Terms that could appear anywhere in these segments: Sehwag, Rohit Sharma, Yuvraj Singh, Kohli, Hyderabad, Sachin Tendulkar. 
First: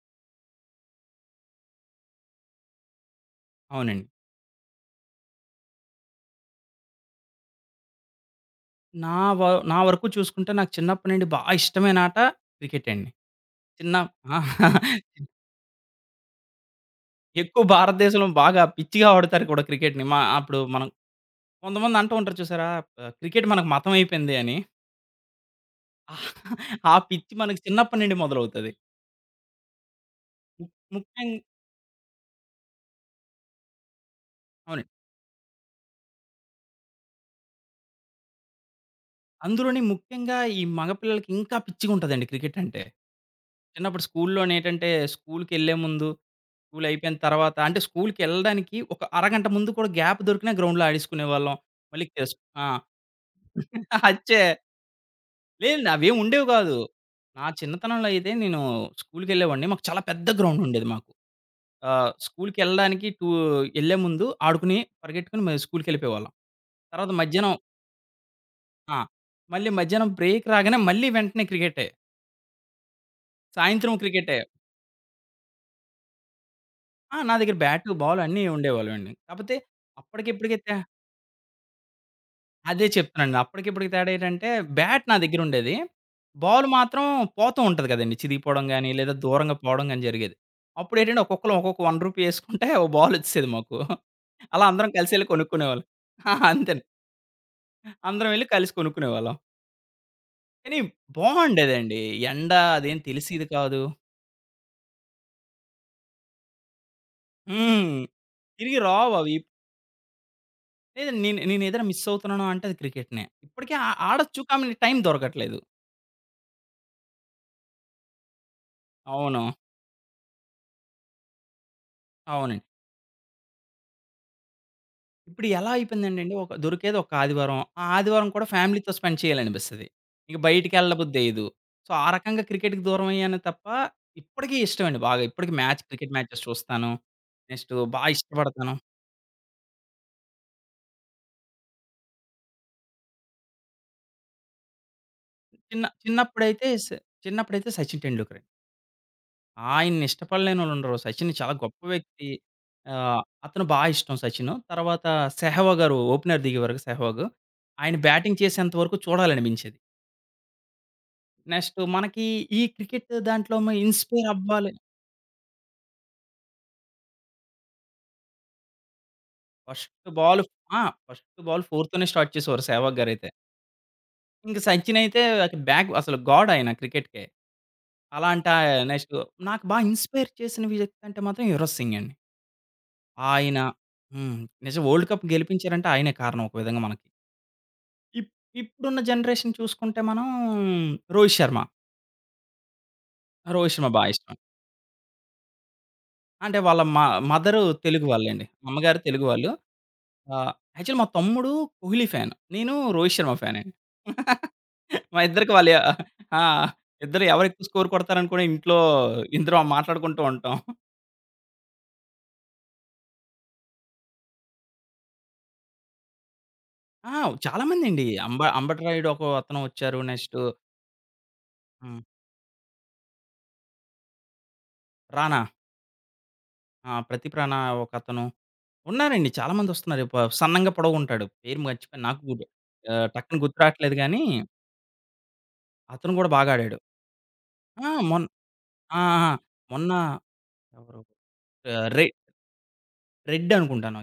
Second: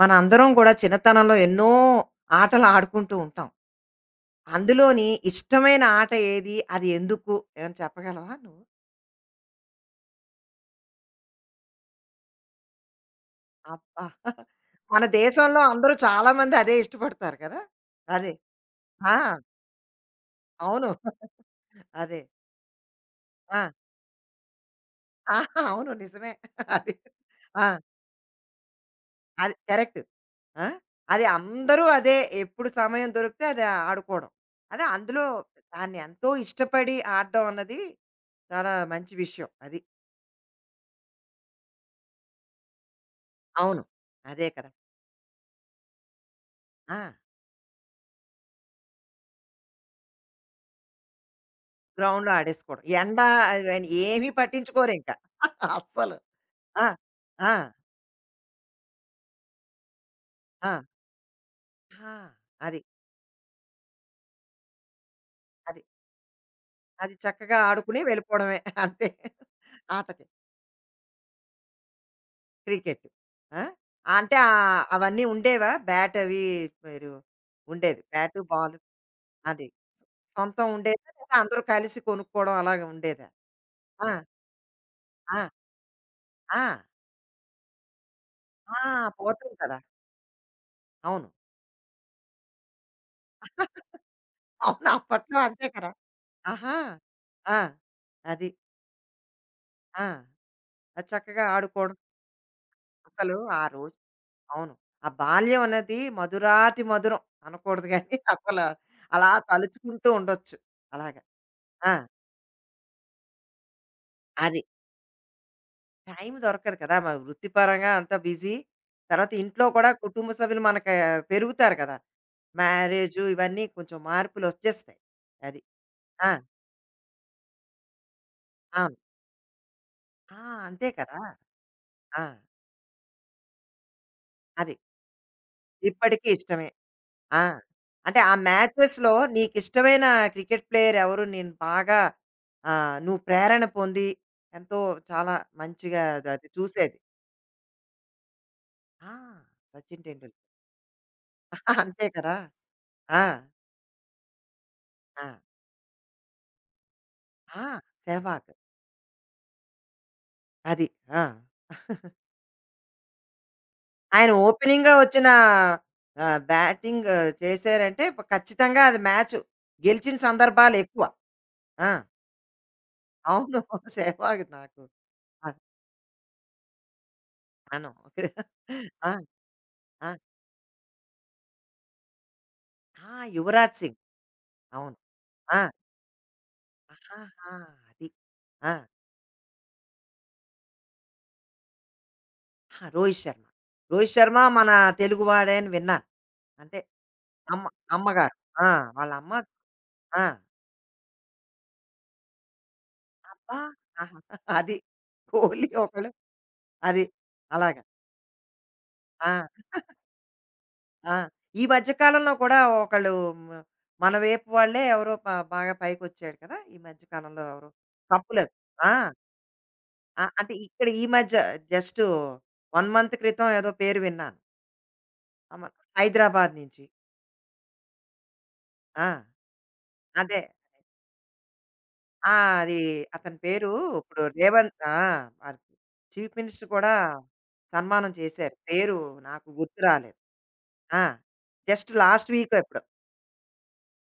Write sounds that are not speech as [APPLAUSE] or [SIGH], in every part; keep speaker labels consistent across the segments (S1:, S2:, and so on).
S1: మనందరం కూడా చిన్నతనంలో ఎన్నో ఆటలు ఆడుకుంటూ ఉంటాం.
S2: అవునండి.
S1: అందులోని ఇష్టమైన ఆట ఏది? అది ఎందుకు? ఏమైనా చెప్పగలవా నువ్వు?
S2: నా వ నా వరకు చూసుకుంటే నాకు చిన్నప్పటి నుండి బా ఇష్టమైన ఆట క్రికెట్ అండి. చిన్న
S1: అబ్బా!
S2: ఆ!
S1: మన
S2: [LAUGHS]
S1: దేశంలో అందరూ చాలా మంది అదే ఇష్టపడతారు కదా!
S2: ఎక్కువ భారతదేశంలో
S1: అదే.
S2: బాగా పిచ్చిగా
S1: ఆ!
S2: ఆడుతారు కూడా క్రికెట్‌ని. మా అప్పుడు
S1: అవును.
S2: మనం కొంతమంది అంటూ
S1: అదే.
S2: ఉంటారు చూసారా? క్రికెట్
S1: ఆ!
S2: మనకు మతం అయిపోయింది అని.
S1: ఆహా! అవును.
S2: ఆ
S1: నిజమే. అది.
S2: ఆ పిచ్చి మనకు
S1: ఆ!
S2: చిన్నప్పటి నుండి మొదలవుతది.
S1: అది కరెక్ట్.
S2: ము
S1: ఆ! అది
S2: ముఖ్యం
S1: అందరూ అదే ఎప్పుడు సమయం దొరికితే అది ఆడుకోవడం. అదే
S2: అవునండి.
S1: అందులో దాన్ని ఎంతో ఇష్టపడి ఆడడం అన్నది చాలా మంచి విషయం. అది.
S2: అందులోని ముఖ్యంగా ఈ మగ పిల్లలకి ఇంకా పిచ్చిగుంటదండి క్రికెట్ అంటే.
S1: అవును.
S2: చిన్నప్పుడు
S1: అదే కదా!
S2: స్కూల్లోనేటంటే స్కూల్‌కెళ్ళే ముందు స్కూల్
S1: ఆ!
S2: అయిపోయిన తర్వాత అంటే స్కూల్‌కెళ్ళడానికి ఒక అరగంట ముందు కూడా గ్యాప్ దొరికినా గ్రౌండ్‌లో ఆడేసుకునేవాళ్ళం. మళ్ళీ
S1: గ్రౌండ్‌లో
S2: చెస్ ఆ!
S1: ఆడేసుకోవడం. ఎండ అవన్నీ
S2: [LAUGHS]
S1: ఏమీ
S2: అచ్చే.
S1: పట్టించుకోరు ఇంకా. [LAUGHS]
S2: లేదండి
S1: అస్సలు.
S2: అవేం ఉండేవి కాదు.
S1: ఆ!
S2: నా
S1: ఆ!
S2: చిన్నతనంలో అయితే నేను స్కూల్‌కెళ్ళేవాడిని. మాకు చాలా పెద్ద గ్రౌండ్
S1: ఆ!
S2: ఉండేది మాకు.
S1: ఆ! అది.
S2: స్కూల్‌కెళ్ళడానికి టూ ఎళ్ళే ముందు ఆడుకుని, పరిగెట్టుకొని
S1: అది.
S2: స్కూల్‌కెళ్ళిపోయేవాళ్ళం. తర్వాత
S1: అది
S2: మధ్యాహ్నం
S1: చక్కగా ఆడుకుని వెళ్ళిపోవడమే [LAUGHS]
S2: ఆ!
S1: అంతే.
S2: మళ్ళీ మధ్యాహ్నం
S1: ఆటకి
S2: బ్రేక్ రాగానే మళ్ళీ వెంటనే క్రికెటే.
S1: క్రికెట్. ఆ!
S2: సాయంత్రం
S1: అంటే
S2: క్రికెటే.
S1: అవన్నీ ఉండేవా? బ్యాట్ అవి మీరు
S2: ఆ! నా దగ్గర బ్యాటు,
S1: ఉండేది.
S2: బాల్
S1: బ్యాటు,
S2: అన్నీ
S1: బాలు
S2: ఉండేవాళ్ళవండి. కాపోతే
S1: అది.
S2: అప్పటికిప్పటికి
S1: సొంతం
S2: తే
S1: ఉండేదా? లేదా అందరూ కలిసి కొనుక్కోవడం అలాగా
S2: అదే
S1: ఉండేదా?
S2: చెప్తున్నానండి. అప్పటికిప్పటికి
S1: ఆ!
S2: తేడా ఏంటంటే, బ్యాట్ నా
S1: ఆ!
S2: దగ్గరుండేది.
S1: ఆ!
S2: బాల్ మాత్రం పోతూ ఉంటది కదండీ! చిరిగిపోవడం
S1: ఆ!
S2: గాని, లేదా
S1: పోతుంది
S2: దూరంగా
S1: కదా!
S2: పోవడం గాని జరిగేది. అప్పుడేంటంటే
S1: అవును.
S2: ఒక్కొక్కళ్ళం ఒక్కొక్క రూ. 1 ఏసుకుంటే ఓ బాలొచ్చేసేది మాకు.
S1: [LAUGHS]
S2: అలా
S1: అవును.
S2: అందరం కలిసెళ్లి
S1: అప్పట్లో అంతే
S2: కొనుక్కునేవాళ్ళం.
S1: కదా!
S2: ఆ!
S1: ఆహా!
S2: అంతేను.
S1: ఆ!
S2: అందరం వెళ్లి
S1: అది.
S2: కలిసి కొనుక్కునేవాళ్ళం.
S1: ఆ!
S2: కానీ
S1: అది చక్కగా ఆడుకోవడం.
S2: బావుండేదండి. ఎండ అదేం
S1: అసలు
S2: తెలిసేది
S1: ఆ
S2: కాదు.
S1: రోజు అవును. ఆ బాల్యం అన్నది మధురాతి మధురం అనకూడదు
S2: హ్మ్.
S1: గానీ [LAUGHS] అసలు
S2: తిరిగి
S1: అలా
S2: రావవి.
S1: తలుచుకుంటూ ఉండొచ్చు.
S2: లేదండి
S1: అలాగా.
S2: నేనేదైనా
S1: ఆ!
S2: మిస్ అవుతున్నాను అంటే అది క్రికెట్‌నే. ఇప్పటికి ఆడొచ్చు
S1: అది.
S2: కానీ టైం దొరకట్లేదు.
S1: టైం దొరకదు కదా! మన వృత్తిపరంగా అంతా బిజీ. తర్వాత
S2: అవును.
S1: ఇంట్లో కూడా కుటుంబ సభ్యులు మనకు ఆ, పెరుగుతారు కదా!
S2: అవునండి.
S1: మ్యారేజు ఇవన్నీ కొంచెం మార్పులొచ్చేస్తాయి.
S2: ఇప్పుడు
S1: అది.
S2: ఎలా
S1: ఆ!
S2: అయిపోయిందంటేండి దొరికేది ఒక ఆదివారం. ఆ ఆదివారం కూడా ఫ్యామిలీతో
S1: అవును.
S2: స్పెండ్ చేయాలనిపిస్తది.
S1: ఆ!
S2: ఇంక
S1: అంతే
S2: బయటికెళ్ళ
S1: కదా!
S2: బుద్దెయ్యదు. సో, ఆ
S1: ఆ!
S2: రకంగా క్రికెట్‌కి దూరమయ్యాను తప్ప ఇప్పటికీ
S1: అది.
S2: ఇష్టమండి బాగా. ఇప్పటికి క్రికెట్
S1: ఇప్పటికీ
S2: మ్యాచెస్
S1: ఇష్టమే.
S2: చూస్తాను.
S1: ఆ!
S2: నెక్స్ట్ బాగా
S1: అంటే ఆ
S2: ఇష్టపడతాను.
S1: మ్యాచెస్‌లో నీకిష్టమైన క్రికెట్ ప్లేయర్ ఎవరు? నేను బాగా నువ్వు ప్రేరణ పొంది ఎంతో చాలా
S2: చిన్న
S1: మంచిగా అది అది
S2: చిన్నప్పుడైతే స
S1: చూసేది.
S2: చిన్నప్పుడైతే సచిన్ టెండూల్కర్ అండి.
S1: ఆ! 'సచిన్
S2: ఆయన్ని
S1: టెండూల్కర్'
S2: ఇష్టపడలేనోళ్ళుండరు. సచిన్ చాలా గొప్ప
S1: [LAUGHS] అంతే
S2: వ్యక్తి.
S1: కదా! ఆ!
S2: అతను బా ఇష్టం సచిన్. తర్వాత
S1: ఆ!
S2: సెహ్వాగ్ గారు ఓపెనర్ దిగేవారు సెహ్వాగ్.
S1: ఆ!
S2: ఆయన బ్యాటింగ్
S1: 'సెహ్వాగ్'
S2: చేసేంత వరకు చూడాలనిపించేది.
S1: అది. ఆ!
S2: నెక్స్ట్ మనకి ఈ క్రికెట్ దాంట్లో ఇన్‌స్పైర్
S1: ఆయన
S2: అవ్వాలి.
S1: ఓపెనింగ్‌గా వచ్చిన బ్యాటింగ్ చేశారంటే ప ఖచ్చితంగా అది మ్యాచ్
S2: ఫస్ట్
S1: గెలిచిన
S2: బాల్ ఆ!
S1: సందర్భాలెక్కువ.
S2: ఫస్ట్ బాల్
S1: ఆ!
S2: 4తోనే స్టార్ట్ చేసేవారు సెహ్వాగ్ గారైతే.
S1: అవును. [LAUGHS] 'సెహ్వాగ్'
S2: ఇంక
S1: నాకు.
S2: సచిన్ అయితే
S1: ఆ!
S2: అసలు గాడ్ ఆయన క్రికెట్‌కే.
S1: అవును.
S2: అలాంటి
S1: [LAUGHS]
S2: ఆహ్,
S1: ఆ!
S2: నెక్స్ట్ నాకు బాగా
S1: ఆ!
S2: ఇన్‌స్పైర్ చేసిన వ్యక్తి అంటే మాత్రం యువరాజ్ సింగ్ అండి.
S1: ఆ!
S2: ఆయన
S1: 'యువరాజ్ సింగ్.'
S2: హ్మ్. నిజం
S1: అవును.
S2: వరల్డ్ కప్
S1: ఆ!
S2: గెలిపించారంటే ఆయనే కారణం ఒక విధంగా మనకి.
S1: ఆహాహా! అది.
S2: ఇప్
S1: ఆ!
S2: ఇప్పుడున్న జనరేషన్ చూసుకుంటే మనం రోహిత్ శర్మ.
S1: ఆ! 'రోహిత్ శర్మ.'
S2: రోహిత్ శర్మ బా
S1: 'రోహిత్
S2: ఇష్టం.
S1: శర్మ' మన తెలుగువాడే అని విన్నాను.
S2: అంటే
S1: అంటే
S2: వాళ్ళ మ మదరు
S1: అమ్మ
S2: తెలుగు
S1: అమ్మగారు.
S2: వాళ్ళండి.
S1: ఆ!
S2: అమ్మగారు
S1: వాళ్ళ
S2: తెలుగు
S1: అమ్మ
S2: వాళ్ళు.
S1: ఆ!
S2: ఆ! యాక్చువల్లీ మా తమ్ముడు కోహ్లీ ఫ్యాన్. నేను రోహిత్ శర్మ
S1: అబ్బా!
S2: ఫ్యానండి.
S1: ఆహా!
S2: [LAUGHS]
S1: అది.
S2: మా ఇద్దరికి
S1: కోహ్లీ
S2: వాళ్ళ
S1: ఒకళ్ళు
S2: ఆ!
S1: అది.
S2: ఇద్దరు ఎవరు ఎక్కువ
S1: అలాగా.
S2: స్కోర్ కొడతారని కూడా ఇంట్లో
S1: ఆ!
S2: ఇద్దరం మాట్లాడుకుంటూ ఉంటాం.
S1: ఆ! ఈ మధ్య కాలంలో కూడా ఒకళ్ళు మ మన వైపు వాళ్ళే ఎవరో ప బాగా పైకొచ్చాడు కదా! ఈ మధ్య
S2: ఆ!
S1: కాలంలో
S2: చాలా
S1: ఎవరో
S2: మందండి.
S1: కప్పులవి. ఆ!
S2: అంబటరాయుడు ఒక అతను వచ్చారు.
S1: ఆ!
S2: నెక్స్ట్
S1: అంటే ఇక్కడ ఈ మధ్య
S2: హ్మ్.
S1: జస్టు 1 మంత్ క్రితం ఏదో పేరు విన్నాను.
S2: రానా,
S1: అమ హైదరాబాద్ నుంచి.
S2: ఆ! ప్రదీప్ రానా ఒకతను.
S1: ఆ!
S2: ఉన్నారండి చాలా మంది వస్తున్నారు.
S1: అదే.
S2: సన్నంగా పొడవుగుంటాడు. పేరు మర్చిపోయాను.
S1: ఆ! అది అతని
S2: టక్కున గుర్తు
S1: పేరు
S2: రావట్లేదు గానీ,
S1: ఇప్పుడు రేవంత్ ఆ! అది
S2: అతను కూడా
S1: చీఫ్
S2: బాగా
S1: మినిస్టర్
S2: ఆడాడు.
S1: కూడా
S2: ఆ!
S1: సన్మానం
S2: మొన్
S1: చేశారు. పేరు
S2: ఆ! ఆ!
S1: నాకు గుర్తు
S2: మొన్న
S1: రాలేదు.
S2: ఎవరు
S1: ఆ!
S2: ఆహ్,
S1: జస్ట్
S2: రె
S1: లాస్ట్ వీకో ఎప్పుడో.
S2: రెడ్ అనుకుంటాను.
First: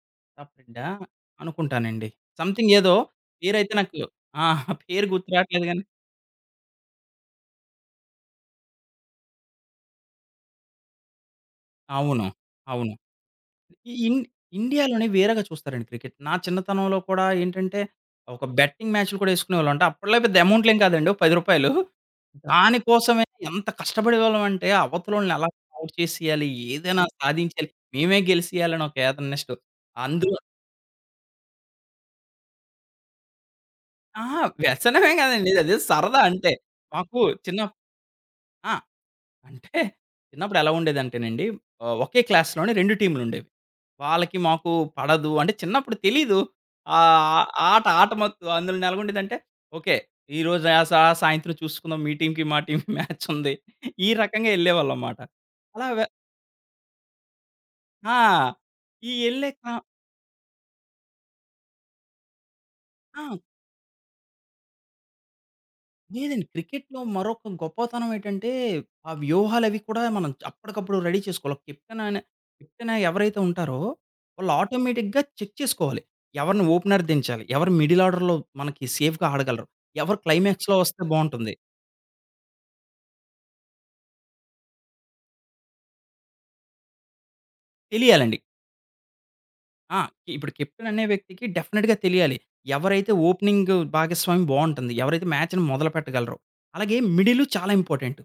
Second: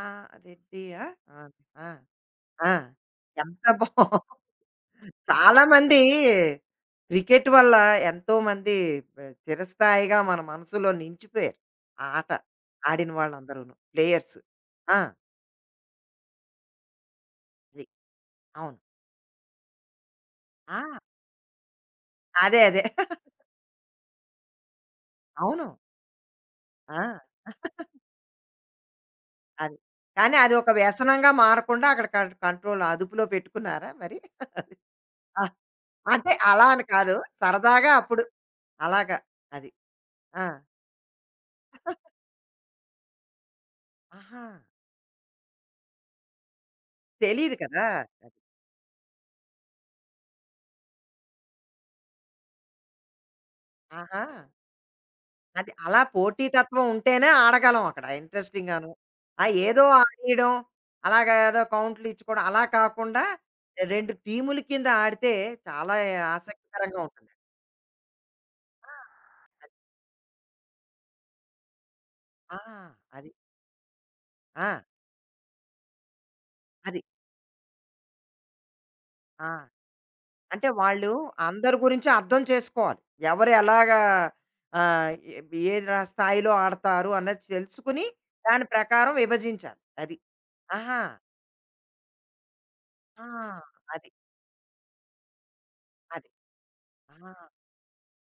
S1: ఆ!
S2: టాప్ ఫ్రెండా?
S1: రెడ్డియా? ఆ! ఆ!
S2: అనుకుంటానండి.
S1: ఆ!
S2: సంథింగ్
S1: ఆ.
S2: ఏదో
S1: ఎంత
S2: పేరైతే
S1: బా
S2: నాకు ఆ! పేరు గుర్తు రావట్లేదు గానీ
S1: చాలామంది [LAUGHS] క్రికెట్ వల్ల ఎంతోమంది బ్ చిరస్థాయిగా మన మనసులో నిలిచిపోయారు. ఆ
S2: అవును.
S1: ఆట
S2: అవును.
S1: ఆడిన వాళ్ళందరూను.
S2: ఈ ఇన్
S1: ప్లేయర్స్. ఆ!
S2: ఇండియాలోనే వేరేగా చూస్తారండి క్రికెట్. నా చిన్నతనంలో కూడా ఏంటంటే,
S1: అది.
S2: ఒక
S1: అవును.
S2: బెట్టింగ్ మ్యాచ్‌లు కూడా యేసుకునేవాళ్ళం. అంటే అప్పట్లో పెద్ద
S1: ఆ!
S2: అమౌంట్‌లేం కాదండి. ఒక రూ. 10
S1: అదే.
S2: దానికోసమే
S1: [LAUGHS]
S2: ఎంత కష్టపడేవాళ్ళమంటే, అవతలోళ్ళని ఎలా
S1: అవును.
S2: ఔట్ చేసేయాలి,
S1: ఆ!
S2: ఏదైనా సాధించాలి, మేమే గెలిసేయాలని ఒక ఏథన నెక్స్ట్
S1: అది. కానీ
S2: అందులో
S1: అదొక వ్యసనంగా మారకుండా అక్కడ కన్ కంట్రోల్ అదుపులో పెట్టుకున్నారా మరి?
S2: ఆ! వ్యసనమే
S1: ఆ!
S2: కాదండి. అదే సరదా
S1: అంటే
S2: అంతే.
S1: అలా అని కాదు.
S2: మాకు చిన్న
S1: సరదాగా అప్పుడు
S2: ఆ!
S1: అలాగా. అది.
S2: అంటే
S1: ఆ!
S2: చిన్నప్పుడు ఎలా ఉండేదంటేనండి, ఒకే క్లాస్‌లోనే 2 టీమ్‌లుండేవి. వాళ్ళకి
S1: ఆహా!
S2: మాకు పడదు. అంటే చిన్నప్పుడు తెలీదు. ఆహ్,
S1: తెలీదు కదా!
S2: ఆట ఆట
S1: అది.
S2: మత్తు అందులోని ఎలాగుండేదంటే, ఓకే. ఈరోజు ఆ! సా సాయంత్రం చూసుకుందాం. మీ టీమ్‌కి, మా టీమ్‌కి మ్యాచుంది. ఈ
S1: ఆహా!
S2: రకంగా ఎళ్ళేవాళ్ళం మాట.
S1: అది
S2: అలా
S1: అలా
S2: వె
S1: పోటీ తత్వం ఉంటేనే ఆడగలం అక్కడ
S2: ఆ!
S1: ఇంట్రెస్టింగ్‌గాను.
S2: ఈ
S1: ఆ!
S2: ఎళ్ళే క్ర
S1: ఏదో ఆడేయడం, అలాగా ఏదో కౌంట్లు ఇచ్చుకోవడం అలా కాకుండా
S2: ఆ!
S1: 2 టీముల కింద ఆడితే చాలా
S2: లేదండి.
S1: ఆసక్తికరంగా
S2: క్రికెట్‌లో
S1: ఉంటుంది.
S2: మరొక గొప్పతనం ఏంటంటే,
S1: ఆ!
S2: ఆ వ్యూహాలవి కూడా మనం అప్పటికప్పుడు రెడీ చేసుకోవాలి. ఒక కెప్టెన్ అనే
S1: ఆ!
S2: కెప్టెన్
S1: అది.
S2: ఎవరైతే ఉంటారో, వాళ్ళు
S1: ఆ!
S2: ఆటోమేటిక్‌గా చెక్ చేసుకోవాలి. ఎవరిని
S1: అది.
S2: ఓపెనర్ దించాలి, ఎవరు మిడిల్ ఆర్డర్‌లో మనకి సేఫ్‌గా
S1: ఆ!
S2: ఆడగలరు, ఎవరు
S1: అంటే
S2: క్లైమాక్స్‌లో వస్తే
S1: వాళ్ళు
S2: బావుంటుంది.
S1: అందరి గురించి అర్థం చేసుకోవాలి. ఎవరు ఎలాగా ఎ ఏ రా స్థాయిలో ఆడతారు అన్నది తెలుసుకుని,
S2: తెలియాలండి.
S1: దాని ప్రకారం విభజించాలి.
S2: ఆ!
S1: అది.
S2: ఇప్పుడు కెప్టెన్
S1: ఆహా!
S2: అనే వ్యక్తికి డెఫినిట్‌గా తెలియాలి. ఎవరైతే
S1: ఆ!
S2: ఓపెనింగ్
S1: అది.
S2: భాగస్వామి బావుంటుంది, ఎవరైతే మ్యాచ్‌ని
S1: అది.
S2: మొదలుపెట్టగలరో. అలాగే
S1: ఆ!
S2: మిడిలు చాలా ఇంపార్టెంట్.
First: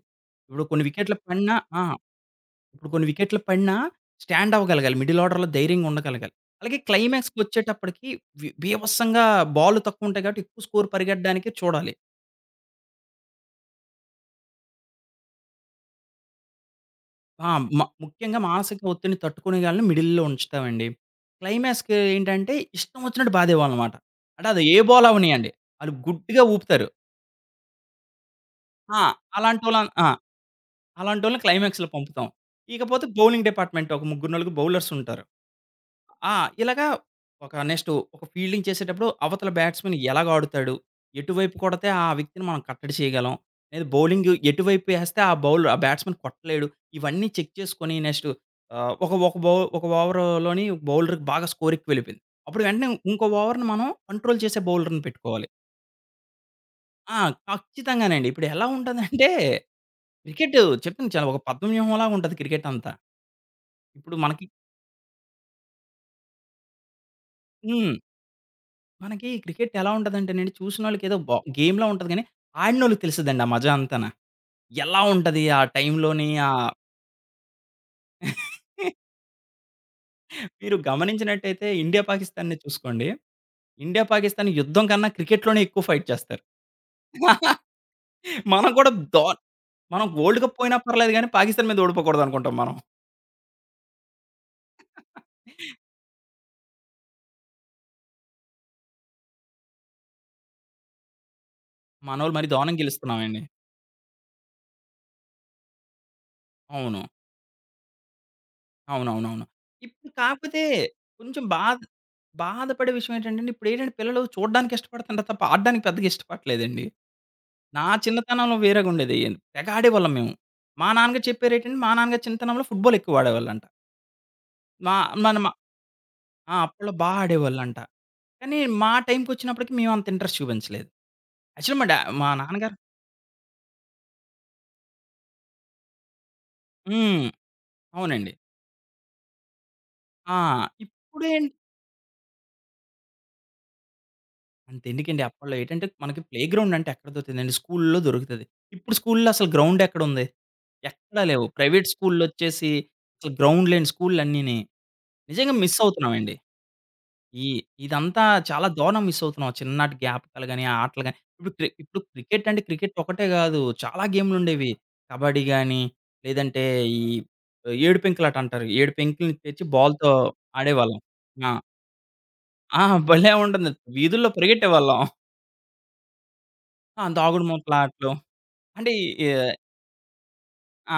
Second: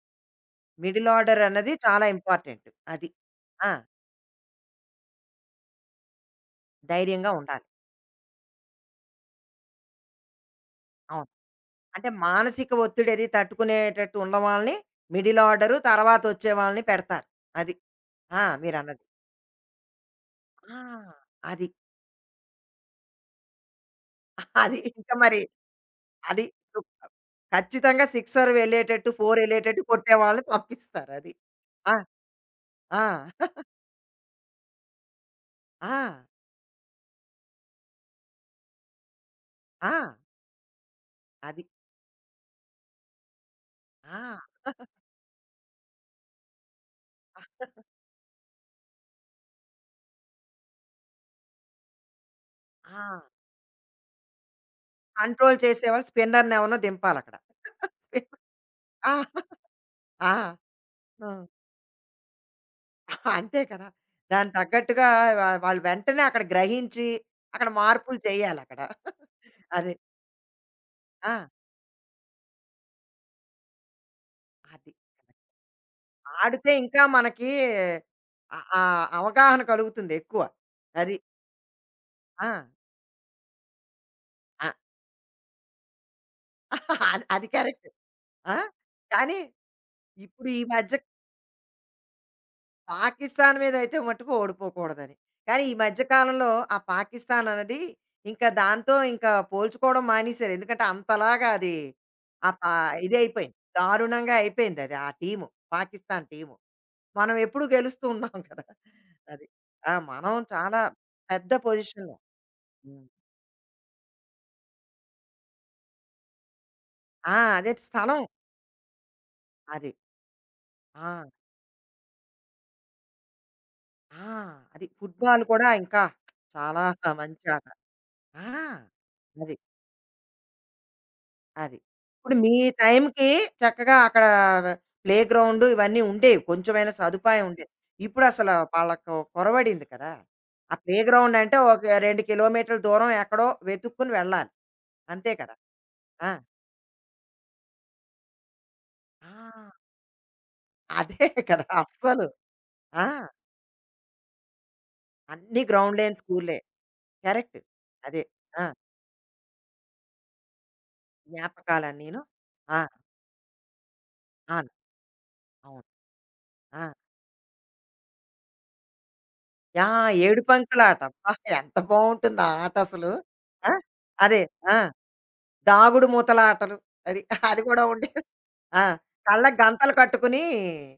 S2: ఇప్పుడు కొన్ని
S1: మిడిల్
S2: వికెట్‌లు
S1: ఆర్డర్
S2: పడినా
S1: అన్నది
S2: ఆ!
S1: చాలా ఇంపార్టెంట్.
S2: ఇప్పుడు కొన్ని
S1: అది.
S2: వికెట్లు
S1: ఆ!
S2: పడినా స్టాండ్ అవ్వగలగాలి. మిడిల్ ఆర్డర్‌లో ధైర్యంగా ఉండగలగాలి. అలాగే
S1: ధైర్యంగా ఉండాలి.
S2: క్లైమాక్స్‌కొచ్చేటప్పటికి బీభత్సంగా బాల్‌లు తక్కువుంటాయి కాబట్టి ఎక్కువ స్కోర్
S1: అవును.
S2: పరిగెట్టడానికి చూడాలి.
S1: అంటే మానసిక ఒత్తిడి అది తట్టుకునేటట్టు ఉన్న వాళ్ళని మిడిల్ ఆర్డరు, తర్వాత వచ్చే వాళ్ళని పెడతారు.
S2: ఆ!
S1: అది.
S2: ముఖ్యంగా
S1: ఆ!
S2: మానసిక
S1: మీరన్నది.
S2: ఒత్తిడిని తట్టుకునేగాలని మిడిల్‌లో
S1: ఆ!
S2: ఉంచుతామండి.
S1: అది.
S2: క్లైమాక్స్‌కి ఏంటంటే ఇష్టం వచ్చినట్టు బాదేవాళ్ళనమాట. అంటే
S1: [LAUGHS]
S2: అది ఏ
S1: అది.
S2: బాల్
S1: ఇంకా మరి
S2: అవ్వనియండి. ఆళ్ళు గుడ్డిగా
S1: అది సు-
S2: ఊపుతారు.
S1: ఖచ్చితంగా సిక్సర్
S2: ఆ!
S1: వెళ్ళేటట్టు ఫోర్ వెళ్ళేటట్టు
S2: అలాంటోళ్ళని ఆ!
S1: కొట్టే వాళ్ళని పంపిస్తారు అది
S2: అలాంటోళ్ళని క్లైమాక్స్‌లో
S1: ఆ
S2: పంపుతాం.
S1: ఆ
S2: ఇకపోతే బౌలింగ్ డిపార్ట్మెంట్ ఒక ముగ్గురు, నలుగురు బౌలర్స్ ఉంటారు.
S1: ఆ
S2: ఆ! ఇలాగా ఒక నెక్స్ట్ ఒక ఫీల్డింగ్ చేసేటప్పుడు అవతల
S1: ఆ
S2: బ్యాట్స్‌మెన్ ఎలాగ ఆడుతాడు? ఎటువైపు
S1: అది
S2: కొడితే ఆ వ్యక్తిని మనం కట్టడి చేయగలం? లేదా
S1: ఆ
S2: బౌలింగ్ ఎటువైపు ఎస్తే ఆ బౌలర్ ఆ బ్యాట్స్‌మెన్ కొట్టలేడు. ఇవన్నీ చెక్ చేసుకొని నెక్స్ట్ ఆహ్, ఒక ఒక బౌ ఒక ఓవర్‌లోని బౌలర్‌కి బాగా స్కోర్ ఎక్కువెళ్ళిపోయింది. అప్పుడు వెంటనే
S1: ఆ
S2: ఇంకో ఓవర్‌ని మనం కంట్రోల్ చేసే బౌలర్‌ని పెట్టుకోవాలి.
S1: కంట్రోల్ చేసేవాళ్ళు స్పిన్నర్ని ఎవరినో దింపాలి
S2: ఆ!
S1: అక్కడ Spin-
S2: ఖచ్చితంగానండి. ఇప్పుడు ఎలా
S1: ఆ
S2: ఉంటదంటే
S1: ఆ
S2: క్రికెట్ చెప్తున్నా చాలా
S1: ఆ.
S2: ఒక పద్మ వ్యూహంలాగా ఉంటది క్రికెట్ అంతా.
S1: అంతే కదా
S2: ఇప్పుడు మనకి
S1: దాని తగ్గట్టుగా వా- వాళ్ళు వెంటనే అక్కడ గ్రహించి అక్కడ
S2: హ్మ్.
S1: మార్పులు చేయాలి అక్కడ
S2: మనకి క్రికెట్ ఎలా
S1: అదే
S2: ఉంటదంటేనండి, చూసినోళ్ళకి ఏదో
S1: ఆ
S2: బా గేమ్‌లా ఉంటది గానీ, ఆడినోళ్ళకి తెలుస్తదండి ఆ మజా అంతాన.
S1: అది
S2: ఎలా ఉంటది ఆ టైంలోని
S1: ఆడితే
S2: ఆహ్,
S1: ఇంకా మనకి ఆ ఆ
S2: [LAUGHS]
S1: అవగాహన కలుగుతుంది ఎక్కువ
S2: మీరు
S1: అది
S2: గమనించినట్టయితే ఇండియా,
S1: ఆ
S2: పాకిస్తాన్‌ని చూసుకోండి. ఇండియా, పాకిస్తాన్ యుద్ధం కన్నా క్రికెట్‌లోనే ఎక్కువ ఫైట్ చేస్తారు.
S1: [LAUGHS] అది అది
S2: [LAUGHS]
S1: కరెక్ట్. ఆ!
S2: మనం కూడా దో
S1: కానీ
S2: మనం వరల్డ్
S1: ఇప్పుడు
S2: కప్
S1: ఈ
S2: పోయినా
S1: మధ్య
S2: పర్లేదు గానీ, పాకిస్తాన్ మీద ఓడిపోకూడదనుకుంటాం మనం.
S1: పాకిస్తాన్ మీదైతే మట్టుకు ఓడిపోకూడదని. కానీ ఈ
S2: [LAUGHS]
S1: మధ్య కాలంలో ఆ పాకిస్తాన్ అన్నది ఇంకా దాంతో ఇంకా పోల్చుకోవడం మానేశారు. ఎందుకంటే అంతలాగా అది
S2: మనోళ్ళు
S1: ఆ
S2: మరి
S1: పా
S2: దారుణంగా గెలుస్తున్నామండి.
S1: ఇదయిపోయింది. దారుణంగా అయిపోయిందది ఆ టీము. పాకిస్తాన్ టీము.
S2: అవును.
S1: మనం ఎప్పుడూ గెలుస్తూ ఉన్నాం కదా! అది.
S2: అవునవునవును.
S1: ఆ!
S2: ఇప్పుడు
S1: మనం
S2: కాకపోతే
S1: చాలా
S2: కొంచెం
S1: పెద్ద
S2: బాధ
S1: పొజిషన్‌లో.
S2: బాధపడే
S1: హ్మ్.
S2: విషయం ఏంటంటేండి, ఇప్పుడేంటంటే పిల్లలు చూడ్డానికి ఇష్టపడుతున్నారు తప్ప ఆడడానికి పెద్దగా ఇష్టపడట్లేదండి.
S1: ఆ! అదే
S2: నా
S1: స్థలం
S2: చిన్నతనంలో వేరేగుండేది. తెగ
S1: అది.
S2: ఆడేవాళ్ళం మేము. మా
S1: ఆ!
S2: నాన్నగారు చెప్పారేంటంటే, మా నాన్నగారు చిన్నతనంలో ఫుట్‌బాల్ ఎక్కువ ఆడేవాళ్ళంట.
S1: ఆ! అది.
S2: మా మన
S1: ఫుట్బాల్
S2: మా
S1: కూడా ఇంకా
S2: ఆ!
S1: చాలా
S2: అప్పట్లో బా
S1: మంచి ఆట.
S2: ఆడేవాళ్ళంట.
S1: ఆ!
S2: కానీ మా
S1: అది.
S2: టైమ్‌కొచ్చినప్పటికి మేము అంత ఇంట్రెస్ట్ చూపించలేదు.
S1: అది.
S2: యాక్చువల్లీ మా డా మా
S1: ఇప్పుడు మీ
S2: నాన్నగారు
S1: టైంకి చక్కగా అక్కడ ప్లే గ్రౌండ్ ఇవన్నీ ఉండేవి. కొంచెమైనా
S2: హ్మ్.
S1: సదుపాయం ఉండేది.
S2: అవునండి.
S1: ఇప్పుడసల వాళ్ళకు కొరవడింది కదా!
S2: ఆ!
S1: ఆ ప్లే గ్రౌండ్
S2: ఇప్పుడేం
S1: అంటే ఒక 2 కిలోమీటర్ల దూరం ఎక్కడో వెతుక్కుని వెళ్ళాలి.
S2: అంతెందుకండి
S1: అంతే కదా!
S2: అప్పట్లో ఏంటంటే, మనకి
S1: ఆ!
S2: ప్లేగ్రౌండ్ అంటే ఎక్కడ దొరుకుతదండి? స్కూల్‌లో దొరుకుతది. ఇప్పుడు
S1: ఆ!
S2: స్కూల్‌లో అసలు గ్రౌండ్ ఎక్కడుంది? ఎక్కడా
S1: అదే
S2: లేవు.
S1: కదా!
S2: ప్రైవేట్
S1: అస్సలు.
S2: స్కూల్లోచ్చేసి
S1: ఆ!
S2: అసలు గ్రౌండ్ లేని స్కూల్‌లన్నీని. నిజంగా
S1: అన్నీ
S2: మిస్
S1: గ్రౌండ్ లేని
S2: అవుతున్నామండి.
S1: స్కూల్లే.
S2: ఈ
S1: కరెక్ట్. అదే.
S2: ఇదంతా
S1: ఆ!
S2: చాలా దారుణంగా మిస్ అవుతున్నాం. చిన్ననాటి జ్ఞాపకాలు గాని, ఆ ఆటలు గాని. ఇప్పుడు
S1: జ్ఞాపకాలన్నీను.
S2: క్రికెట్ అంటే
S1: ఆ!
S2: క్రికెట్ ఒకటే గాదు. చాలా
S1: అవును.
S2: గేమ్‌లుండేవి. కబడ్డీ గాని,
S1: అవును.
S2: లేదంటే
S1: ఆ!
S2: ఈ ఏడు పెంకులాట అంటారు. ఏడు పెంకుల్ని తెచ్చి
S1: ఆ!
S2: బాల్‌తో
S1: ఏడుపంకులాట.
S2: ఆడేవాళ్ళం.
S1: అబ్బా!
S2: ఆ!
S1: ఎంత బావుంటుంది ఆ ఆట
S2: ఆ!
S1: అసలు.
S2: భలే
S1: ఆ!
S2: ఉంటుంది. వీధుల్లో
S1: అదే. ఆ!
S2: పరిగెట్టేవాళ్ళం.
S1: దాగుడు మూతల ఆటలు.
S2: ఆ!
S1: అది. అది
S2: దాగుడుమూతల
S1: కూడా
S2: ఆటలు.
S1: ఉండేది. ఆ!
S2: అంటే ఈ
S1: కళ్ళకి గంతలు కట్టుకుని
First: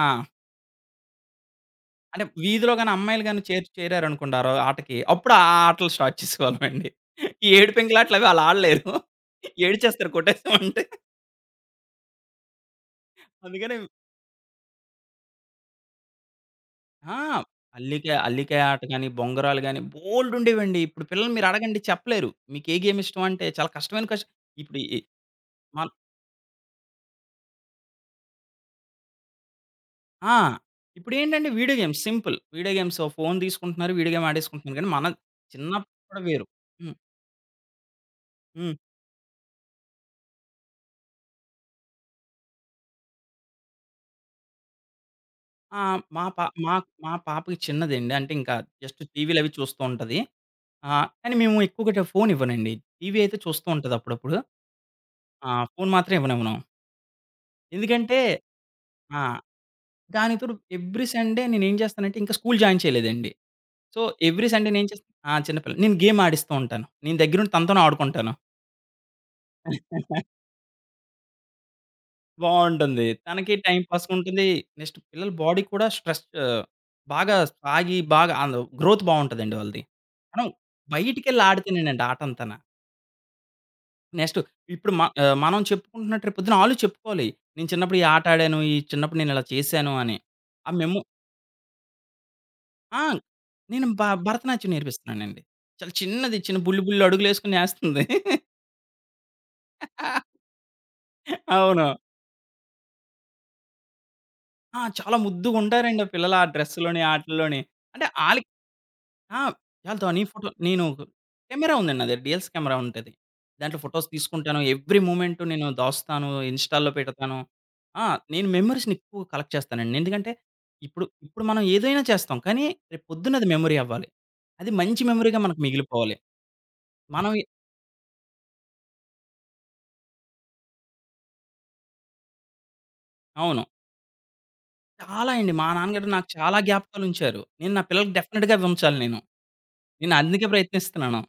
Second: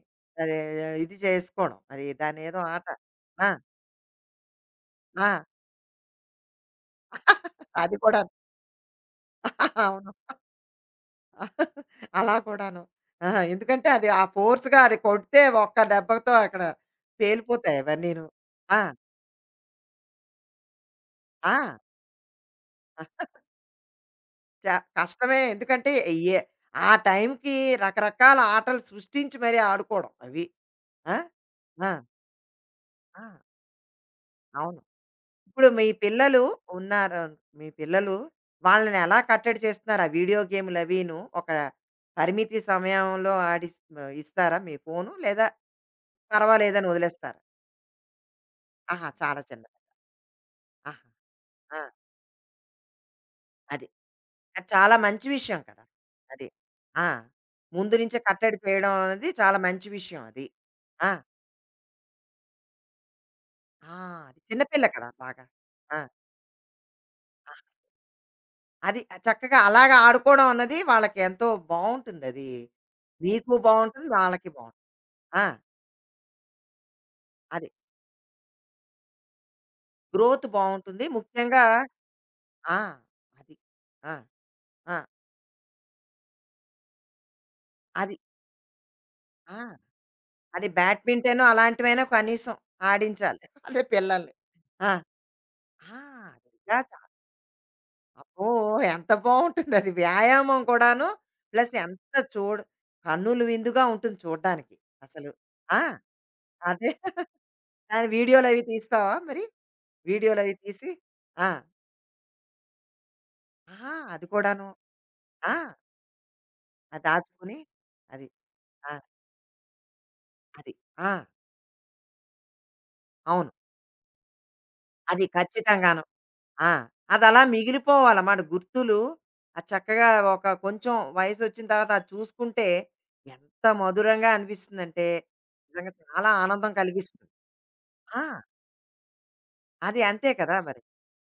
S2: ఆ!
S1: అదే ఇది చేసుకోవడం. అది
S2: అంటే
S1: దాన్నేదో
S2: వీధిలో
S1: ఆట.
S2: గాని అమ్మాయిలు గాని
S1: ఆ!
S2: చేరి చేరారనుకోండి ఆ ఆటకి,
S1: ఆ!
S2: అప్పుడు ఆ ఆటలు స్టార్ట్ చేసేవాళ్ళమండి. ఈ
S1: [LAUGHS] అది
S2: ఏడుపెంకులాటలు అవి
S1: కూడాను.
S2: ఆళ్ళు ఆడలేరు.
S1: అవును.
S2: ఏడిచేస్తారు కొట్టేసామంటే.
S1: అలా కూడాను. ఆ!
S2: అందుకని
S1: ఎందుకంటే అది ఆ ఫోర్స్‌గా అది కొడితే ఒక్క దెబ్బతో అక్కడ
S2: ఆ!
S1: పేలిపోతాయి
S2: అల్లిక
S1: అవన్నీను.
S2: అల్లికాయ
S1: ఆ!
S2: ఆట గాని, బొంగరాలు గాని బోలెడుండేవండి. ఇప్పుడు పిల్లల్ని మీరు
S1: ఆ!
S2: అడగండి చెప్పలేరు. మీకు ఏ గేమ్ ఇష్టం అంటే చాలా కష్టమైన కష్
S1: చా
S2: ఇప్పుడు ఈ
S1: కష్టమే.
S2: మన్
S1: ఎందుకంటే ఎ ఆ టైంకి రకరకాల ఆటలు సృష్టించి మరీ ఆడుకోవడం
S2: ఆ!
S1: అవి. ఆ!
S2: ఇప్పుడేంటంటే వీడియో
S1: ఆ!
S2: Games simple. వీడియో గేమ్స్
S1: ఆ!
S2: ఫోను తీసుకుంటున్నారు. వీడియో గేమ్ ఆడేసుకుంటున్నారు.
S1: అవును.
S2: కానీ
S1: ఇప్పుడు మీ
S2: చిన్నప్పుడు కూడా
S1: పిల్లలు
S2: వేరు. హ్మ్.
S1: ఉన్నారు మీ పిల్లలు
S2: హ్మ్.
S1: వాళ్ళని ఎలా కట్టడి చేస్తున్నారు? ఆ వీడియో గేమ్‌లు అవిను ఒక పరిమితి సమయంలో ఆడిస్ ఇస్తారా మీ ఫోను? లేదా
S2: ఆ! మా పా మా
S1: పర్వాలేదని
S2: మా
S1: వదిలేస్తారా?
S2: పాపకి చిన్నదండి. అంటే ఇంకా జస్ట్
S1: ఆహా!
S2: టీవీలు
S1: చాలా
S2: అవి
S1: చిన్నది.
S2: చూస్తూ ఉంటది.
S1: ఆహా!
S2: కానీ మేము
S1: ఆ!
S2: ఎక్కువగా ఫోన్ ఇవ్వనండి. టీవీ అయితే చూస్తూ
S1: అది.
S2: ఉంటది అప్పుడప్పుడు.
S1: అది చాలా మంచి
S2: ఆ!
S1: విషయం కదా!
S2: ఫోన్ మాత్రం
S1: అది.
S2: ఇవ్వనివ్వను.
S1: ఆ! ముందు నుంచే
S2: ఎందుకంటే
S1: కట్టడి చేయడం
S2: ఆ!
S1: అనేది చాలా మంచి విషయం
S2: దానికి
S1: అది.
S2: తోడు ఎవ్రీ
S1: ఆ!
S2: సండే నేనేం చేస్తానంటే ఇంకా స్కూల్ జాయిన్ చేయలేదండి.
S1: ఆ!
S2: సో,
S1: అది
S2: ఎవ్రీ సండే
S1: చిన్నపిల్ల
S2: నేనేం
S1: కదా!
S2: చేస్తాను ఆ!
S1: బాగా.
S2: చిన్న పిల్ల. నేను
S1: ఆ!
S2: గేమ్ ఆడిస్తూ ఉంటాను. నేను దగ్గరుండి
S1: ఆ!
S2: తనతోనే ఆడుకుంటాను.
S1: అది చక్కగా అలాగా ఆడుకోవడం అన్నది వాళ్ళకి ఎంతో బావుంటుందది.
S2: బావుంటుంది.
S1: నీకు
S2: తనకి టైం
S1: బావుంటుంది.
S2: పాస్‌గుంటుంది.
S1: వాళ్ళకి బావుంటుంది.
S2: నెక్స్ట్ పిల్లల
S1: ఆ!
S2: బాడీ కూడా బాగా
S1: అది.
S2: సాగి బాగా ఆళ్ళు గ్రోత్ బావుంటదండి వాళ్ళది.
S1: గ్రోత్
S2: మనం
S1: బావుంటుంది.
S2: బయటికెళ్ళి
S1: ముఖ్యంగా
S2: ఆడితేనేనండి ఆటంతాన.
S1: ఆ! అది. ఆ!
S2: నెక్స్ట్ ఇప్పుడు
S1: ఆ!
S2: మ ఆహ్, మనం చెప్పుకుంటున్నట్టు రేపొద్దున ఆళ్ళు చెప్పుకోవాలి. నేను చిన్నప్పుడు ఈ
S1: అది.
S2: ఆట ఆడాను. ఈ చిన్నప్పుడు నేనిలా
S1: ఆ!
S2: చేశాను అని.
S1: అది
S2: ఆ మెమొ
S1: బ్యాడ్మింటను అలాంటివైనా కనీసం
S2: ఆ!
S1: ఆడించాలి. అదే
S2: నేను
S1: పిల్లల్ని.
S2: భరతనాట్యం
S1: ఆ!
S2: నేర్పిస్తున్నానండి. చాలా
S1: ఆ!
S2: చిన్నది చిన్న
S1: అదిగా
S2: బుల్లి
S1: చా
S2: బుల్లి అడుగులేసుకొని ఏస్తుంది.
S1: అబ్బో! ఎంత బావుంటుందది. వ్యాయామం కూడాను. ప్లస్
S2: అవును.
S1: ఎంత చూడ కన్నులు విందుగా ఉంటుంది చూడ్డానికి
S2: ఆ! చాలా
S1: అసలు. ఆ!
S2: ముద్దుగుంటారండి ఆ పిల్లలు ఆ
S1: అదే.
S2: డ్రెస్‌లోని ఆటిల్లోని. అంటే
S1: దాని
S2: ఆళ్ళకి
S1: వీడియోలవి తీస్తావా
S2: ఆ!
S1: మరి?
S2: వాళ్ళతోని ఫోటో
S1: వీడియోలవి
S2: నేను
S1: తీసి ఆ!
S2: కెమెరా ఉందండి నా దగ్గర. డీఎల్ఎస్ కెమెరా ఉంటది. దాంట్లో
S1: ఆహా!
S2: ఫోటోస్
S1: అది
S2: తీసుకుంటాను.
S1: కూడాను.
S2: ఎవ్రీ మూవ్‌మెంట్
S1: ఆ!
S2: నేను దాస్తాను. ఇన్‌స్టా‌లో
S1: అది
S2: పెడతాను.
S1: దాచుకొని
S2: ఆ!
S1: అది.
S2: నేను
S1: ఆ!
S2: మెమోరీస్‌ని ఎక్కువ కలెక్ట్ చేస్తానండి. ఎందుకంటే,
S1: అది.
S2: ఇప్పుడు
S1: ఆ!
S2: ఇప్పుడు మనం ఏదైనా చేస్తాం. కానీ రేపు పొద్దున అది
S1: అవును.
S2: మెమరీ అవ్వాలి. అది మంచి
S1: అది
S2: మెమరీగా మనకు
S1: ఖచ్చితంగాను.
S2: మిగిలిపోవాలి.
S1: ఆ!
S2: మనం
S1: అదలా
S2: ఎ
S1: మిగిలిపోవాలమాట గుర్తులు. ఆ చక్కగా ఒక కొంచెం వయసొచ్చిన తర్వాత అది చూసుకుంటే
S2: అవును.
S1: ఎంత మధురంగా అనిపిస్తుందంటే
S2: చాలా అండి. మా
S1: నిజంగా
S2: నాన్నగారు నాకు
S1: చాలా
S2: చాలా
S1: ఆనందం కలిగిస్తుంది.
S2: జ్ఞాపకాలుంచారు. నేను నా పిల్లలకి
S1: ఆ!
S2: డెఫినిట్‌గా అవి ఉంచాలి నేను.
S1: అది
S2: నేను
S1: అంతే
S2: అందుకే
S1: కదా మరి.
S2: ప్రయత్నిస్తున్నాను.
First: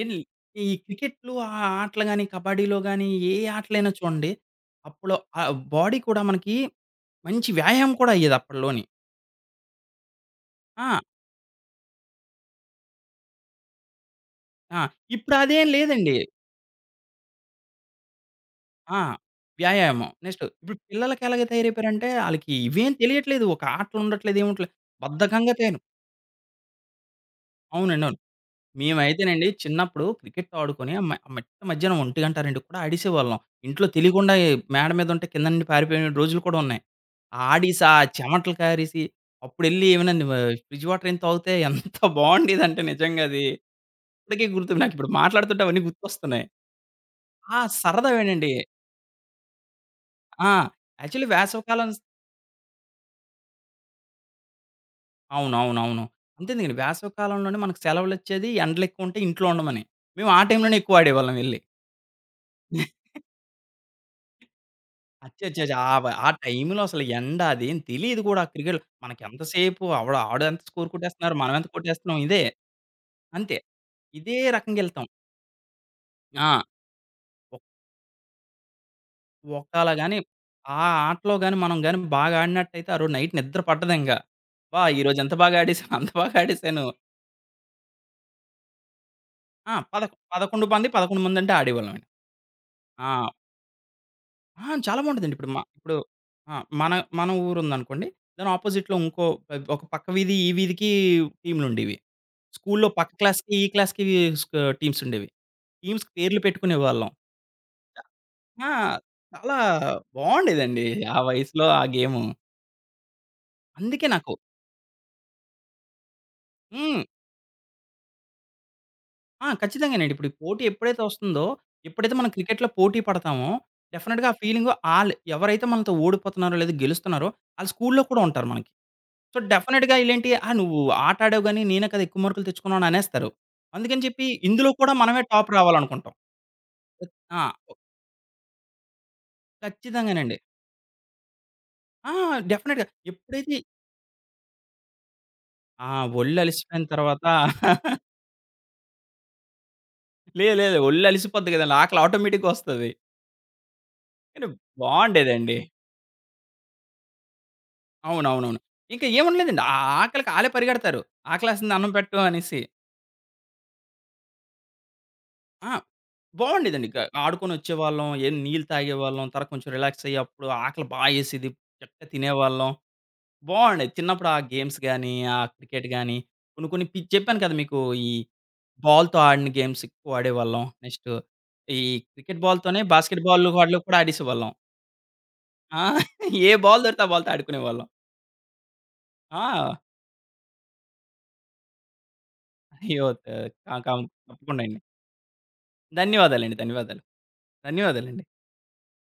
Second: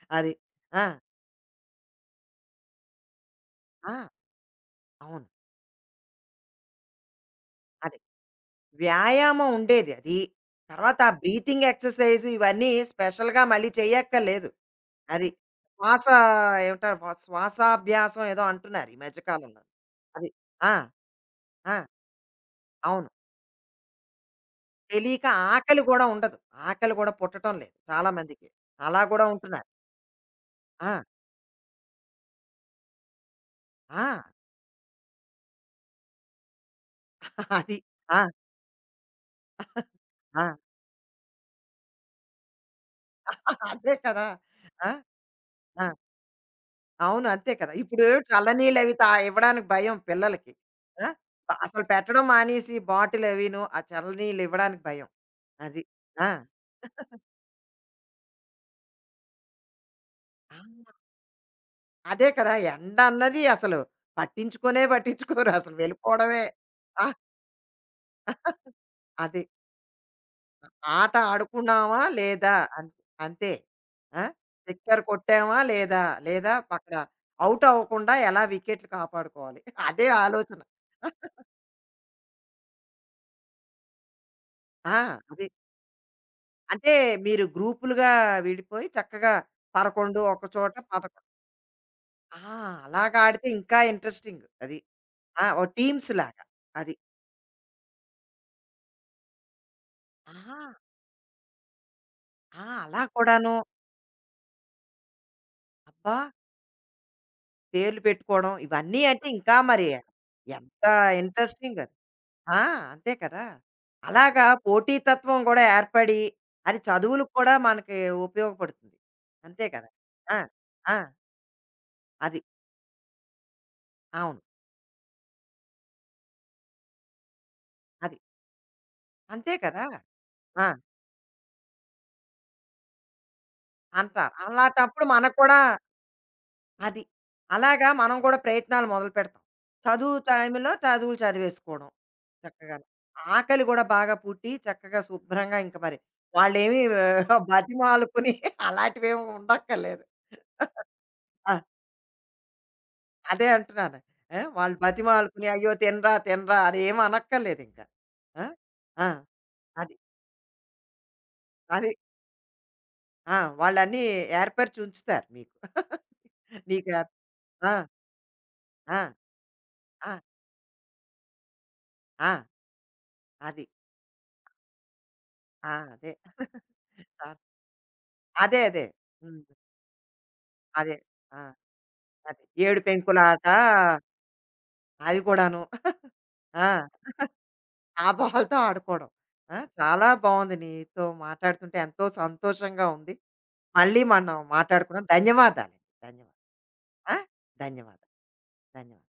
S2: ఏండి
S1: అది.
S2: ఈ
S1: ఆ!
S2: క్రికెట్‌లు ఆ ఆటలు గాని, కబడ్డీలో గాని, ఏ ఆటలైనా
S1: ఆ!
S2: చూడండి. అప్పులో
S1: అవును.
S2: బాడీ కూడా మనకి మంచి వ్యాయామం
S1: అదే.
S2: కూడా అయ్యేది అప్పట్లోని.
S1: వ్యాయామం ఉండేది అది. తర్వాత
S2: ఆ!
S1: ఆ బ్రీతింగ్ ఎక్సర్‌సైజ్ ఇవన్నీ స్పెషల్‌గా మళ్ళీ చేయక్కర్లేదు.
S2: ఆ!
S1: అది.
S2: ఇప్పుడు అదేం
S1: శ్వాస
S2: లేదండి.
S1: ఏమంటారు వ శ్వాసాభ్యాసం ఏదో అంటున్నారు ఈ
S2: ఆ!
S1: మధ్య కాలంలో.
S2: వ్యాయామం.
S1: అది.
S2: నెక్స్ట్
S1: ఆ!
S2: ఇప్పుడు పిల్లలకి ఎలాగ
S1: ఆ!
S2: తయారైపోయారంటే, ఆళ్ళకి ఇవేం
S1: అవును.
S2: తెలియట్లేదు. ఒక ఆటలు ఉండట్లేదు. ఏముండట్లేదు.
S1: తెలియక
S2: బద్ధకంగా తయారు
S1: ఆకలి గూడా ఉండదు. ఆకలి గూడా పుట్టటం లేదు
S2: అవునండి.
S1: చాలా
S2: అవును.
S1: మందికి. అలా గూడా
S2: మేమైతేనండి
S1: ఉంటున్నారు.
S2: చిన్నప్పుడు క్రికెట్ ఆడుకొని
S1: ఆ!
S2: మిట్ట మధ్యాహ్నం 1:00, 2 కూడా ఆడేసేవాళ్ళం. ఇంట్లో
S1: ఆ!
S2: తెలియకుండా మేడ మీద ఉంటే కింద నుండి పారిపోయిన రోజులు కూడా ఉన్నాయి.
S1: [LAUGHS] అది.
S2: ఆడీసి, ఆ
S1: ఆ!
S2: చెమటలు కారేసి, అప్పుడెళ్ళి ఏమోనండి వ
S1: ఆ!
S2: ఫ్రిడ్జ్ వాటర్ ఏం తాగితే ఎంత బావుండేదంటే నిజంగా అది.
S1: [LAUGHS] అదే కదా!
S2: ఇప్పటికి గుర్తు
S1: ఆ!
S2: నాకిప్పుడు మాట్లాడుతుంటే అవన్నీ
S1: ఆ!
S2: గుర్తొస్తున్నాయి.
S1: అవును. అంతే
S2: ఆ!
S1: కదా! ఇప్పుడు
S2: సరదావేనండి.
S1: చల్లనీళ్ళవి తా ఇవ్వడానికి భయం పిల్లలకి.
S2: ఆ!
S1: ఆ!
S2: యాక్చువల్లీ
S1: అసలు
S2: వేసవికాలం స్
S1: పెట్టడం మానేసి బాటిలవిను, ఆ చల్లనీళ్ళు ఇవ్వడానికి భయం. అది.
S2: అవునవునవును.
S1: ఆ!
S2: అంతెందుకండి వేసవికాలంలోనే మనకు సెలవులొచ్చేది ఎండలెక్కువుంటే ఇంట్లో ఉండమని. మేము ఆ
S1: ఆ!
S2: టైంలోనే ఎక్కువ ఆడేవాళ్ళం వెళ్లి.
S1: అదే కదా! ఎండన్నది అసలు పట్టించుకునే పట్టించుకోరు.
S2: అచ్చచ్చచ్చ!
S1: అసలు
S2: ఆ
S1: వెళ్ళిపోవడమే.
S2: టైంలో అసలు
S1: ఆ!
S2: ఎండ అదేం తెలీదు కూడా క్రికెట్
S1: అది.
S2: మనకెంతసేపు ఆవిడ ఆడెంత స్కోర్
S1: ఆట
S2: కొట్టేస్తున్నారు, మనమెంత
S1: ఆడుకున్నామా?
S2: కొట్టేస్తున్నాం ఇదే.
S1: లేదా? అం అంతే.
S2: అంతే.
S1: ఆ!
S2: ఇదే
S1: సిక్సర్
S2: రకంగెళ్తాం.
S1: కొట్టామా? లేదా? లేదా
S2: ఆ!
S1: అక్కడ ఔట్ అవ్వకుండా ఎలా వికెట్లు కాపాడుకోవాలి?
S2: ఒకళ
S1: అదే
S2: గాని
S1: ఆలోచన.
S2: ఆ ఆటలో గాని, మనం గాని బాగా ఆడినట్టయితే ఆ రోజు నైట్ నిద్ర పట్టదింక. అబ్బా!
S1: ఆ!
S2: ఈరోజు ఎంత
S1: అది.
S2: బాగా ఆడేసాను, అంత బాగా ఆడేసాను.
S1: అంటే మీరు గ్రూపులుగా విడిపోయి చక్కగా
S2: ఆ!
S1: 11 ఒక
S2: 11
S1: చోట
S2: మంది 11
S1: 11
S2: మందంటే ఆడేవాళ్ళమండి.
S1: ఆ!
S2: ఆ!
S1: అలాగా ఆడితే ఇంకా ఇంట్రెస్టింగ్
S2: ఆ!
S1: అది.
S2: చాలా బావుంటదండి.
S1: ఆ!
S2: ఇప్పుడు మ
S1: ఓ
S2: ఇప్పుడు
S1: టీమ్స్ లాగా
S2: ఆ! మన
S1: అది.
S2: మన ఊరుందనుకోండి. దాని అపోజిట్‌లో ఇంకో ఒక పక్క వీధి, ఈ
S1: ఆహా!
S2: వీధికి టీమ్‌లుండేవి.
S1: ఆ!
S2: స్కూల్లో
S1: అలా
S2: పక్క క్లాస్‌కి,
S1: కూడాను.
S2: ఈ క్లాస్‌కి టీమ్సుండేవి. టీమ్స్‌కి
S1: అబ్బా!
S2: పేర్లు పెట్టుకునేవాళ్ళం.
S1: పేర్లు పెట్టుకోవడం
S2: ఆ!
S1: ఇవన్నీ అంటే ఇంకా
S2: చాలా
S1: మరి ఎంత
S2: బావుండేదండి. ఆ వయసులో
S1: ఇంట్రెస్టింగ్
S2: ఆ
S1: అది.
S2: గేము.
S1: ఆ! అంతే కదా!
S2: అందుకే నాకు
S1: అలాగా పోటీతత్వం కూడా ఏర్పడి అది
S2: హ్మ్.
S1: చదువులకు కూడా మనకి ఉపయోగపడుతుంది.
S2: ఆ!
S1: అంతే కదా!
S2: ఖచ్చితంగానండి. ఇప్పుడు ఈ
S1: ఆ!
S2: పోటీ
S1: ఆ!
S2: ఎప్పుడైతే వస్తుందో, ఎప్పుడైతే మనం
S1: అది.
S2: క్రికెట్‌లో పోటీ పడతామో, డెఫినెట్‌గా ఆ
S1: అవును.
S2: ఫీలింగు ఆళ్ళు ఎవరైతే మనతో ఓడిపోతున్నారో, లేదా గెలుస్తున్నారో, ఆళ్ళు స్కూల్‌లో
S1: అది.
S2: కూడా ఉంటారు మనకి. సో,
S1: అంతే కదా!
S2: డెఫినెట్‌గా ఈళ్ళేంటి, "ఆ!
S1: ఆ!
S2: "నువ్వు ఆట ఆడావు గానీ, నేనే కదా ఎక్కువ మార్కులు తెచ్చుకున్నావు" అని అనేస్తారు. అందుకని చెప్పి
S1: అంటారు.
S2: ఇందులో కూడా
S1: అలాటప్పుడు
S2: మనమే
S1: మనకు
S2: టాప్
S1: కూడా
S2: రావాలనుకుంటాం.
S1: అది.
S2: ఆ!
S1: అలాగా మనం కూడా ప్రయత్నాలు మొదలుపెడతాం. చదువు
S2: ఖచ్చితంగానండి.
S1: టైంలో చదువులు చదివేసుకోవడం
S2: ఆ!
S1: చక్కగాను.
S2: డెఫినెట్‌గా. ఎప్పుడైతే
S1: ఆకలి గూడా బాగా పుట్టి చక్కగా శుభ్రంగా ఇంక
S2: ఆ!
S1: మరి వాళ్ళేమి
S2: ఒళ్ళలిసిపోయిన తర్వాత
S1: ఆ,
S2: [LAUGHS]
S1: బతిమాలుకుని [LAUGHS] అలాంటివేమి ఉండక్కర్లేదు.
S2: లేదు లేదు.
S1: ఆ!
S2: ఒళ్ళలిసిపోద్ది కదండీ! ఆకలి ఆటోమేటిక్‌గా వస్తది.
S1: అదే అంటున్నాను. ఆ!
S2: కానీ
S1: వాళ్ళు బతిమాలుకుని
S2: బావుండేదండి.
S1: అయ్యో! తినరా, తినరా అదేమి అనక్కర్లేదింక. ఆ!
S2: అవునవునవును. ఇంక
S1: ఆ!
S2: ఏముండలేదండి. ఆ
S1: అది.
S2: ఆకలికి ఆళ్ళే పరిగెడతారు. ఆకలేస్తుంది అన్నం
S1: అది.
S2: పెట్టు అనేసి.
S1: ఆ! వాళ్ళన్నీ ఏర్పరిచి ఉంచుతారు మీకు.
S2: ఆ!
S1: [LAUGHS]
S2: బావుండేదండి. గ
S1: నీకా ఆ!
S2: ఆడుకొనొచ్చేవాళ్ళం. ఏం నీళ్ళు
S1: ఆ!
S2: తాగేవాళ్ళం. తర్వాత కొంచెం రిలాక్స్
S1: ఆ!
S2: అయ్యి అప్పుడు ఆకలి బా యేసేది. చక్కగా
S1: ఆ!
S2: తినేవాళ్ళం.
S1: అది.
S2: బావుండేది. చిన్నప్పుడు ఆ గేమ్స్ గాని, ఆ
S1: ఆ!
S2: క్రికెట్
S1: అదే.
S2: గాని కొన్ని కొన్ని పి
S1: [LAUGHS] చాలు.
S2: చెప్పాను కదా! మీకు ఈ
S1: అదే.
S2: బాల్‌తో
S1: హ్మ్.
S2: ఆడిన గేమ్స్ ఎక్కువ ఆడేవాళ్ళం.
S1: అదే.
S2: నెక్స్ట్
S1: ఆ!
S2: ఈ క్రికెట్
S1: అదే. ఏడు
S2: బాల్‌తోనే
S1: పెంకుల
S2: బాస్కెట్
S1: ఆట
S2: బాల్ వాటిలో కూడా ఆడేసేవాళ్ళం.
S1: అవి కూడాను.
S2: ఆ! ఏ బాల్
S1: ఆ!
S2: దొరికితే ఆ బాల్‌తో ఆడుకునేవాళ్ళం.
S1: ఆ బాల్‌తో ఆడుకోవడం. ఆ!
S2: ఆ!
S1: చాలా బావుంది నీతో మాట్లాడుతుంటే ఎంతో సంతోషంగా
S2: అయ్యో!
S1: ఉంది.
S2: త కా కా
S1: మళ్ళీ మనం
S2: తప్పకుండా అండి.
S1: మాట్లాడుకుందాం. ధన్యవాదాలు. ధన్యవాదాలు.
S2: ధన్యవాదాలండి. ధన్యవాదాలు.
S1: ఆ! ధన్యవాదాలు.
S2: ధన్యవాదాలండి.
S1: ధన్యవాదాలు.